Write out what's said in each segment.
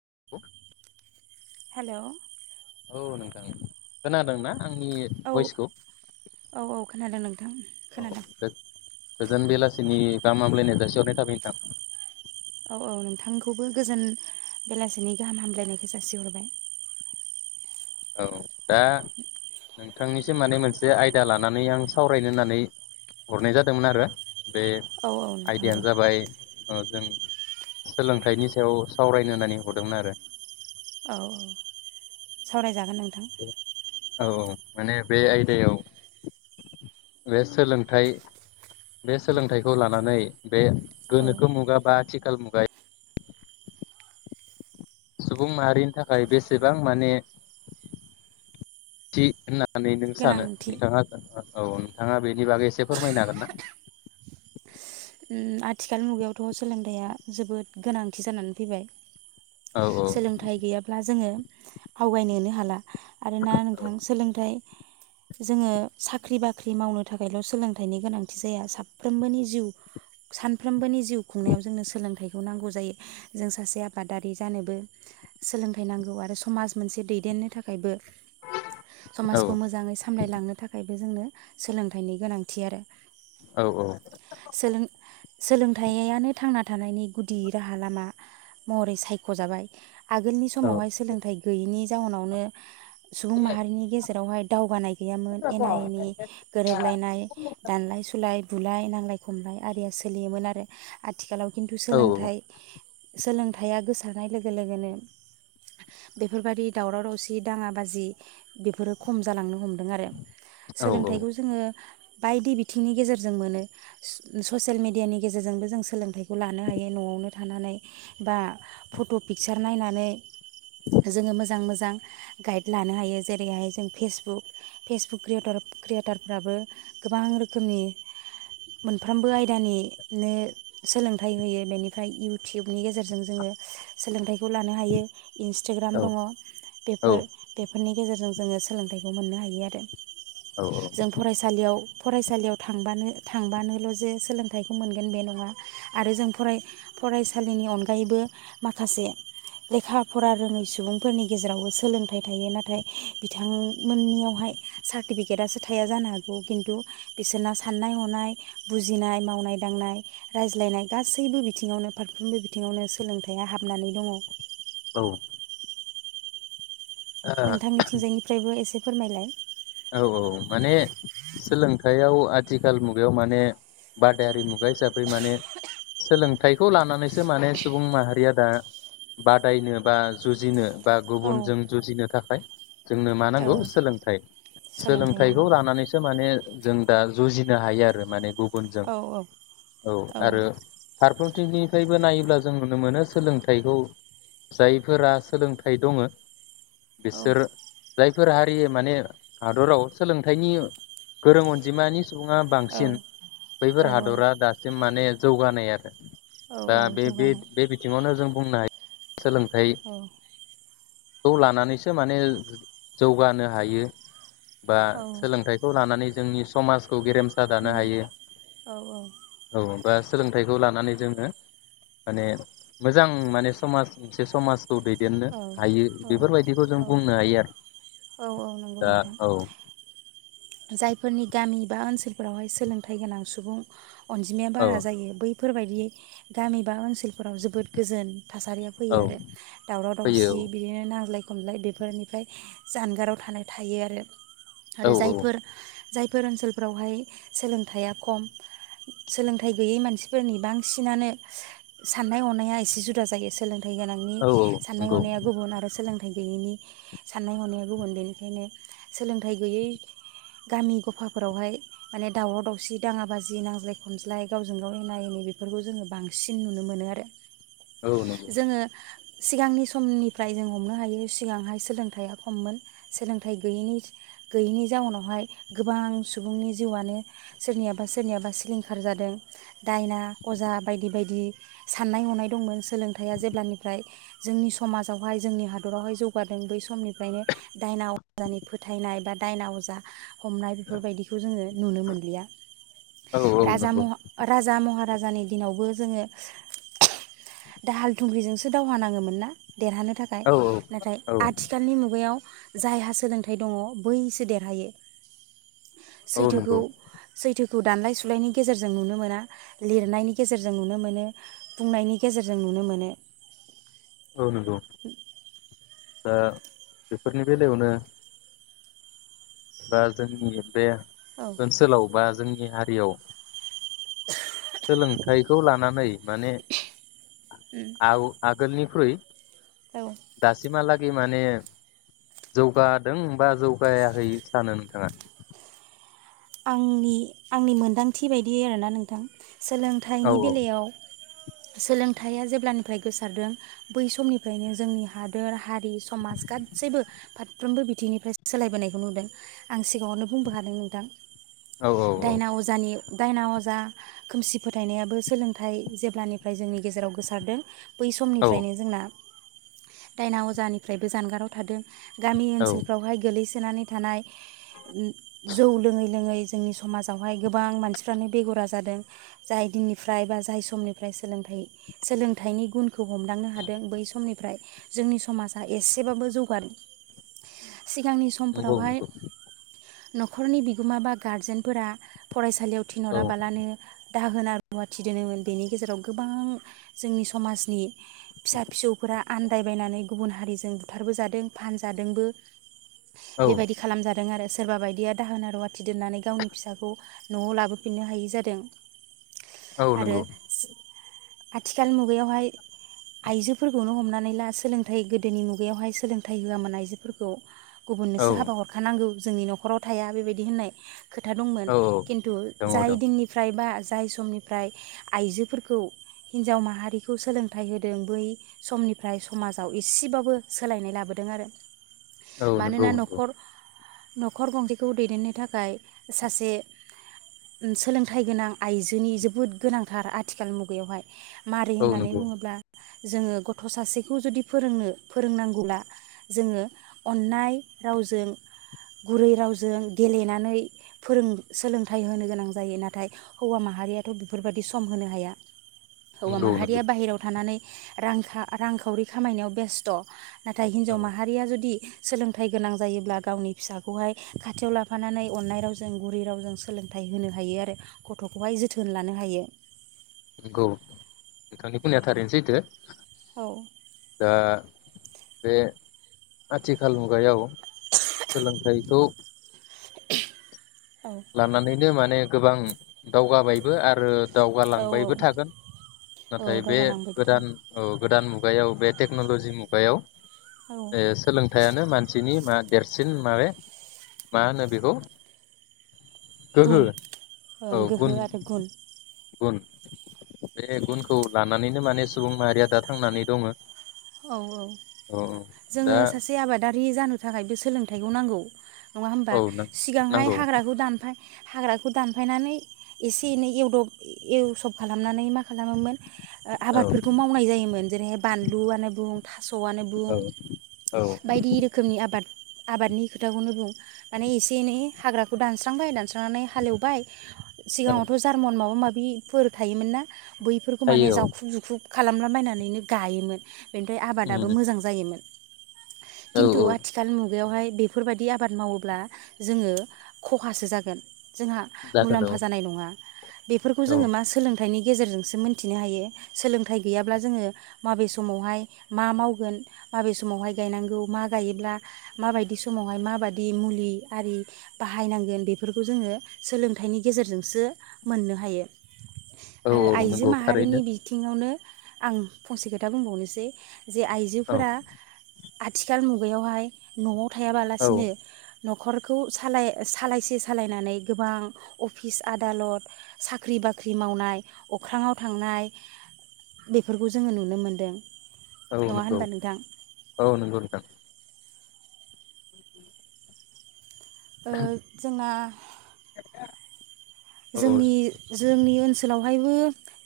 [inaudible] Hello औ नोंथां खोनादों ना? आंनि औ बयसखौ औ औ खोनादों नों औ गो-गोजोन बेलासिनि गाहाम हामब्लायनाय जासिहरनाय थाबाय नोंथां। औ औ नोंथांखौबो गोजोन बेलासिनि गाहाम हामलायनायखौ जासिहरबाय। औ दा नोंथांनिसिम माने मोनसे आयदा लानानै आं सावरायनो होननानै हरनाय जादोंमोन आरो बे औ औ नोंथां बुं आइदियानो जाबाय ओ जों सोलोंथाइनि सायाव सावरायनो होननानै हरदोंमोन आरो औ औ सावराय जागोन नोंथां औ औ माने बे आयदायाव बे सोलोंथाइ बे सोलोंथाइखौ लानानै बे औ गोनोखो मुगा बा आथिखाल बाय सुबुं माहारिनि थाखाय बेसेबां माने थि होनना नानै नों सानो गोनांथि नोंथाङा औ नोंथाङा बेनि बागै एसे फोरमायनो हागोन ना ओम आथिखाल मुगायावथ' सोलोंथायाइा जोबोद गोनांथि जानानै फैबाय औ औ सोलोंथाइ गैयाब्ला जोङो आवगायनोनो हाला आरोना नोंथां सोलोंथाइ जोङो साख्रि बाख्रि मावनो थाखायल' सोलोंथाइनि गोनांथि जाया साफ्रोमबोनि जिउ सानफ्रोमबोनि जिउ खुंनायाव जोंनो सोलोंथाइखौ नांगौ जायो जों सासे आबादारि जानोबो सोलोंथाइ नांगौ आरो समाज मोनसे दैदेननो थाखायबो औ समाजखौ मोजाङै सामलायलांनो थाखायबो जोंनो सोलोंथाइनि गोनांथि आरो औ औ सोलों सोलोंथाइयानो थांना थानायनि गुदि राहा लामा महरै सायख'जाबाय आगोलनि औ समावहाय सोलोंथाइ गैयिनि जाउनावनो सुबुं माहारिनि गेजेरावहाय दावगानाय गैयामोन एना एनि गोरोबलायनाय दानलाय सुलाय बुलाय नांलाय खमलाय आरिया सोलियोमोन आरो आथिखालाव खिन्थु औ सोलोंथाइ सोलोंथाया गोसारनाय लोगो लोगोनो बेफोरबायदि दावराव दावसि दाङा बाजि बेफोरो खम जालांनो हमदों [unintelligible] आरो औ सोलोंथाइखौ जोङो बायदि बिथिंनि गेजेरजों मोनो स-ससियेल मेडियानि गेजेरजोंबो जों सोलोंथाइखौ लानो हायो न'आवनो थानानै बा फट' पिक्सार नायनानै जोंङो मोज जां मोजां गाइड लानो हायो जेरैहाय जों फेसबुक फेसबुक क्रियेटर क्रियेटारफ्राबो गोबां रोखोमनि मोनफ्रोमबो आयदानिनो सोलोंथाइ होयो बेनिफ्राय इउटुबनि गेजेरजों जोङो सोलोंथाइखौ लानो हायो। इन्सटाग्राम औ दङ बेफोर बेफोरनि गेजेरजों जोङो सोलोंथाइखौ मोननो हायो आरो औ जों फरायसालियाव फरायसालियाव थांबानो था थांबानोल' जे सोलोंथाइखौ मोनगोन बे नङा आरो जों फराय- फरायसालिनि अनगायैबो माखासे लेखा फरा रोङै सुबुंफोरनि गेजेरावबो सोलोंथाइ थायो नाथाय बिथांमोननियावहाय सार्टिफिकेटसो थाया जानो हागौ खिन्थु बिसोरना साननाय हनाय बुजिनाय मावनाय दांनाय रायज्लायनाय गासैबो बिथिङावनो फारफ्रोमबो बिथिङावनो सोलोंथाइया हाबनानै दङ। औ। नोंथांनिथिंजायनिफ्रायबो एसे फोरमायलाय? औ औ माने सोलोंथाइयाव आथिखाल मुगायाव माने बादायारि मुगा हिसाबै माने सोलोंथाइखौ लानानैसो माने सुबुं माहारिया दा बादायनो बा जुजिनो बा औ गुबुनजों जुजिनो था खाय जोंनो मा औ नांगौ सोलोंथाइ। सोलोंथाइ सोलोंथाइखौ नांगौ लानानैसो माने जों दा जुजिनो हायो आरो माने गु बुनजों औ औ औ आरो फारफ्रोम थिंनिफ्रायबो नायोब्ला जों नुनो मोनो सोलोंथाइखौ जायफोरा सोलोंथाइ दङ औ बिसोर जाय फोर हारि माने हादराव सोलोंथाइनि गोरों अनजिमानि सुंबुङा बांसिन औ बैफोर हादरा दासिम माने जौगानाय आरो औ दा औ बे जौगानाय बे बिथिंङावनो जों बुंनाय सोलोंथाइ औ खौ लानानैसो माने जौगानो हायो। बा औ सोलोंथाइखौ लानानै जोंनि समाज खौ गेरेमसा दानो हायो औ बा सोलोंथाइखौ लानानै जोङो माने मोजां माने समाज मोनसे समाज खौ दैदेननो औ हायो बेफोरबायदिखौ जों बुंनो हायो आरो औ नंगौ नोंथां औ जायफोरनि गामि बा ओनसोलफोरावहाय सोलोंथाइ गोनां सुबुं अनजिमाया औ बारा जायो बै फोरबायदि गामि बा ओनसोल फोराव जोबोद गोजोन थासारिया फैयो औ आरो दावराव फैयो दावसि बिदिनो नांज्लाय खम खमलाय बेफोरनिफ्राय जानगाराव थानाय थायो आरो। आरो औ औ। जायफोर जायफोर ओनसोलफोरावहाय सोलोंथाइया खम सोलोंथाइ गैयै मानसिफोरनि बांसिनानो साननाय हनाया एसे जुदा जायो सोलों थाइ गोनांनि औ औ साननाय नंगौ हनाया गुबुन आरो सोलों सोलोंथाइ गैयैनि साननाय हनाया गुबुन बेनिखायनो सोलोंथाइ गैयै गामि गफाफोरावहाय माने दावराव दावसि दाङा बाजि नांज्लाय खमज्लाय गावजों गाव एना एनि बेफोरखौ जोङो बांसिन नुनो मोनो आरो। औ नंगौ जोङो सिगांनि समनिफ्राय जों हमनो हायो सिगांहाय सोलोंथाइआ खममोन सोलोंथाइ गैयनि गैयैनि नि जाउनावहाय गोबां सुबुंनि जिउआनो सोरनियाबा सोरनियाबा सिलिंखार जादों दायना अजा बायदि बायदि सान्नाय हनाय दंमोन सोलोंथाइया जेब्लानिफ्राय जोंनि समाजावहाय जोंनि हादरावहाय जौगादों बै समनिफ्रायनो दायना अजानि फोथायनाय बा दायना अजा दा हमनाय बेफोरबायदिखौ जोङो नुनो मोनलिया औ औ नंगौ राजा महा राजानि दिनावबो जोङो दाहाल थुंख्रिजोंसो दावहा नाङोमोन ना? देरहानो थाखाय औ नाथाय औ आथिखालनि मुगायाव जायहा सोलोंथाइ दङ बैसो दे हायो। औ सैथोखौ नंगौ सैथो खौ दानलाय सुलायनायनि गेजेरजों नुनो मोना लिरनायनि गेजेरजों नुनो मोनो बुंनायनि गेजेरजों नुनो मोनो। औ नगौ। ओ बेफोरनि बेलायावनो बा जोंनि बे औ ओनसोलाव बा जोंनि जोंनि हारियाव सोलोंथाइखौ लानानै माने आहु आग आगोलनिख्रुय औ दासिमहा लाग माने जौगादों बा जौगायाखै सानो नोंथाङा? आंनि आंनि मोनदांथि बायदि आरोना नोंथां। औ सोलोंथाइनि बेलायाव सोलोंथाइया जेब्लानिफ्राय गोसारदों बै समनिफ्रायनो जोंनि हादोर हारि समाज गासैबो फारफ्रोमबो बिथिंनिफ्राय सोलायबोनायखौ नुदों आं सिगाङावनो बुंबो खादों नोंथां। औ दायना अजानि दायना अजा खोमसि फोथायनायाबो सोलोंथाइ जेब्लानिफ्राय जोंनि गेजेराव गोसारदों बै औ समनिफ्रायनो जोंना दायना अजानिफ्रायबो जानगाराव थादों। गामि औ ओनसोलफ्रावहाय गोलै सानै थानाय जौ लोङै लोङै जोंनि समाजावहाय गोबां मानसिफ्रानो बेगरा जादों जाय दिननिफ्राय बा जाय समनिफ्राय सोलोंथाइ सोलोंथाइनि गुनखौ हमदांनो हादों बै समनिफ्राय जोंनि समाजा एसेबाबो जौगानो सिगांनि नंगौ समफोरावहाय नंगौ न'खरनि बि गोमा बा गारजेनफोरा फरायसालियाव औ थिनहराबालानो दाहोना रुवाथि दोनोमोन बेनि गेजेराव गोबां जोंनि समाजनि फिसा फिसौफोरा आन्दायबायनानै गुबुन हारिजों बुथारबोजादों फानजादोंबो। औ बेबायदि खालामजादों आरो। सोरबा बायदिया दाहोन रुवा थि दोननानै गावनि फिसाखौ न'आव लाबोफिननो हायि जादों। औ आरो नंगौ आथिखाल मुगायावहाय आइजोफोरखौनो हमनानै ला सोलोंथाइ गोदोनि मुगायावहाय सोलोंथाइ होआमोन आइजोफोरखौ। औ गुबुननोसो हाबा हरखानांगौ जोंनि न'खराव थाया बेबायदि होननाय खोथा दंमोन औ खिन्थु दङ जाय दं दिननिफ्राय बा। जाय समनिफ्राय आइजोफोरखौ हिनजाव माहारिखौ सोलोंथाइ होदों बै समनिफ्राय समाजाव एसेबाबो सोलायनाय लाबोदों आरो। औ नंगौ मानोना नंगौ न'खर। न'खर गंसेखौ दैदेननो थाखाय। थाखाय सासे सोलोंथाइ गोनां आइजोनि जोबोद गोनांथार आथिखाल मुगायावहाय। मारिै औ होननानै नंगौ बुङोब्ला। जोङो गथ' सासेखौ जुदि फोरोंनो फोरोंनांगौब्ला जोङो अन्नाय रावजों गुरै रावजों गेलेनानै। फोरों सोलोंथाइ होनो गोनां जायो नाथाय हौवा माहारियाथ' बेफोरबायाददि सम होनो हाया। हौवा नंगौ नंगौ माहारिया बाहेरायाव थानानै। रां रांखावरि खामायनायाव बेस्थ'। नाथाय औ हिन्जाव माहारिया जुदि। सोलोंथाइ गोनां जायोब्ला गावनि फिसाखौहाय खाथियाव लाफानानै। अननाय रावजों गुरै रावजों सोलोंथाइ होनो हायो आरो गथ'खौहाय जोथोन लानो हायो। नंगौ नोंथांनि बुंनाया थारैनोसैथो। औ दा। बे आथिखाल मुगायाव सोलोंथाइखौ। [inaudible] लानानैनो मान। माने गोबां दावगाबायबो आरो। औ औ दावगालांबायबो थागोन नाथाय औ बे दावगालांबाय गोदान औ। गोदान मुगायाव बे टेक्न'ल'जि मुगायाव जे सोलोंथाइयानो मानसिनि। मा देरसिन माने मा होनो बेखौ। गोहो गुन औ ओं गुन गोहो आरो गुन। गुन बे गुनखौ लानानैनो माने सुबुं माहारिया दा थांनानै दङ। औ औ औ दा जोङो सासे आबादारि जानो थाखाय बे सोलोंथाइखौ नांगौ। नङा होमबा औ सिगांहाय नांगौ हाग्राखौ दानफाय हाग्राखौ दानफायनानै एसे एनै एवदब एवसब खालामनानै मा खालामोमोन। ओ औ आबादफोरखौ मावनाय जायोमोन। जेरै बानलु आनो [inaudible] थास'आनो बुं औ औ बायदि रोखोमनि आबाद। आबादनि खोथाखौनो बुं माने एसे एनै हाग्राखौ दानस्रांबाय दानस्रांनानै हालेवबाय। औ सिगाङावथ' जार्मन माबा माबि। बिफोर थायोमोन ना। बैफोरखौ माने थायो औ जावखुब जुखुब खालामला बायनानैनो गायोमोन। बेनिफ्राय आबादाबो उम मोजां जायोमोन। औ खिन्थु औ आथिखाल मुगायावहाय बेफोरबायदि आबाद मावोब्ला जोङो खहासो जागोन। जोंहा जागोन औ मुलाम्फा जानाय नङा बेफोरखौ औ जोङो मा सोलोंथाइनि गेजेरजोंसो मोनथिनो हायो सोलोंथाइ गैयाब्ला जोङो माबे समावहाय मा मावगोन माबे समावहाय गायनांगौ मा गायोब्ला माबायदि समावहाय माबायदि मुलि आरि बाहायनांगोन बेफोरखौ जोङो सोलोंथाइनि गेजेरजोंसो मोननो हायो औ आरो औ आइजो नंगौ माहारिनि थारैनो बिथिङावनो आं फंसे खोथा बुंबावनोसै जे औ आइजोफोरा आथिखाल मुगायावहाय न'आव औ थायाबालासिनो न'खरखौ सालाय सालायसे सालायनानै गोबां अफिस आदालत साख्रि बाख्रि मावनाय अख्राङाव थांनाय बेफोरखौ जोङो नुनो मोनदों। औ नङा नंगौ होनबा नोंथां औ नंगौ नोंथां। [inaudible] ओ जोंना औ जोंनि जोंनि ओन- ओनसोलावहायबो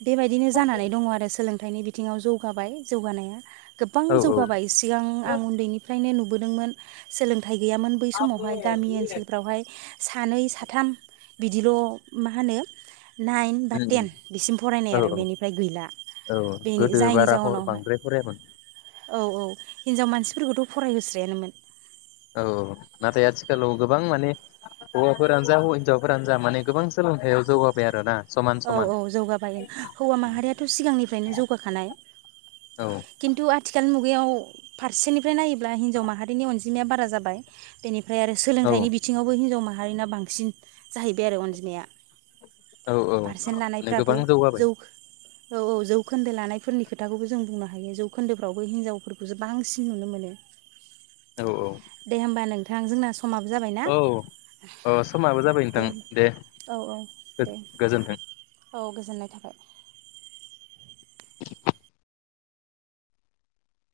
बेबायदिनो जानानै दङ आरो सोलोंथाइनि बिथ - बिथिङाव जौगाबाय जौगानाया गोबां औ उम जौगाबाय सिगां आं उन्दैनिफ्रायनो नु- बोदोंमोन सोलों - थाइ गैयामोन बै समावहाय औ गामि ओनसोलफ्रावहाय सानै साथाम बिदिल' मा होनो नाइन बा टेन बिसिम फरायनाय आरो औ बेनिफ्राय गैला औ बेनि गोदो जायनि बारा हर जाउनावहाय बांद्राय फरायामोन औ औ हिनजाव मानसिफोरखौथ' फरायहोस्रायानोमोन औ नाथाय आथिखालाव गोबां माने हौवाफोरानो जा हौ हिनजावफोरानो जा माने गोबां सोलोंथाइयाव जौगाबाय आरो ना। औ औ जौगाबाय हौवा माहारियाथ' सिगांनिफ्रायनो जौगाखानाय औ खिन्थु आथिखाल मुग- मुगायाव फारसेनिफ्राय नायोब्ला हिनजाव माहारिनि अनजिमाया बारा जाबाय बेनि फ्राय आरो औ सोंलोंथाइनि बिथिङावबो हिन्जाव माह- मारैना बांसिन जाहैबाय आरो अनजिमाया औ औ! पारसेन्ट माने लानायफ्राबो गोबां जौ जौगाबाय औ औ जौखोन्दो लानायफोरनि खोथाखौबो जों बुंनो- हायो जौखोन्दोफ्रावबो हिनजावफोरखौसो बांसिन नुनो मोनो औ दे होमबा नों थां जोंना समाबो जाबायना औ ओ समाबो जाबाय नोंथां दे औ औ दे गोजोन्थों। औ गोजोननाय थाबाय।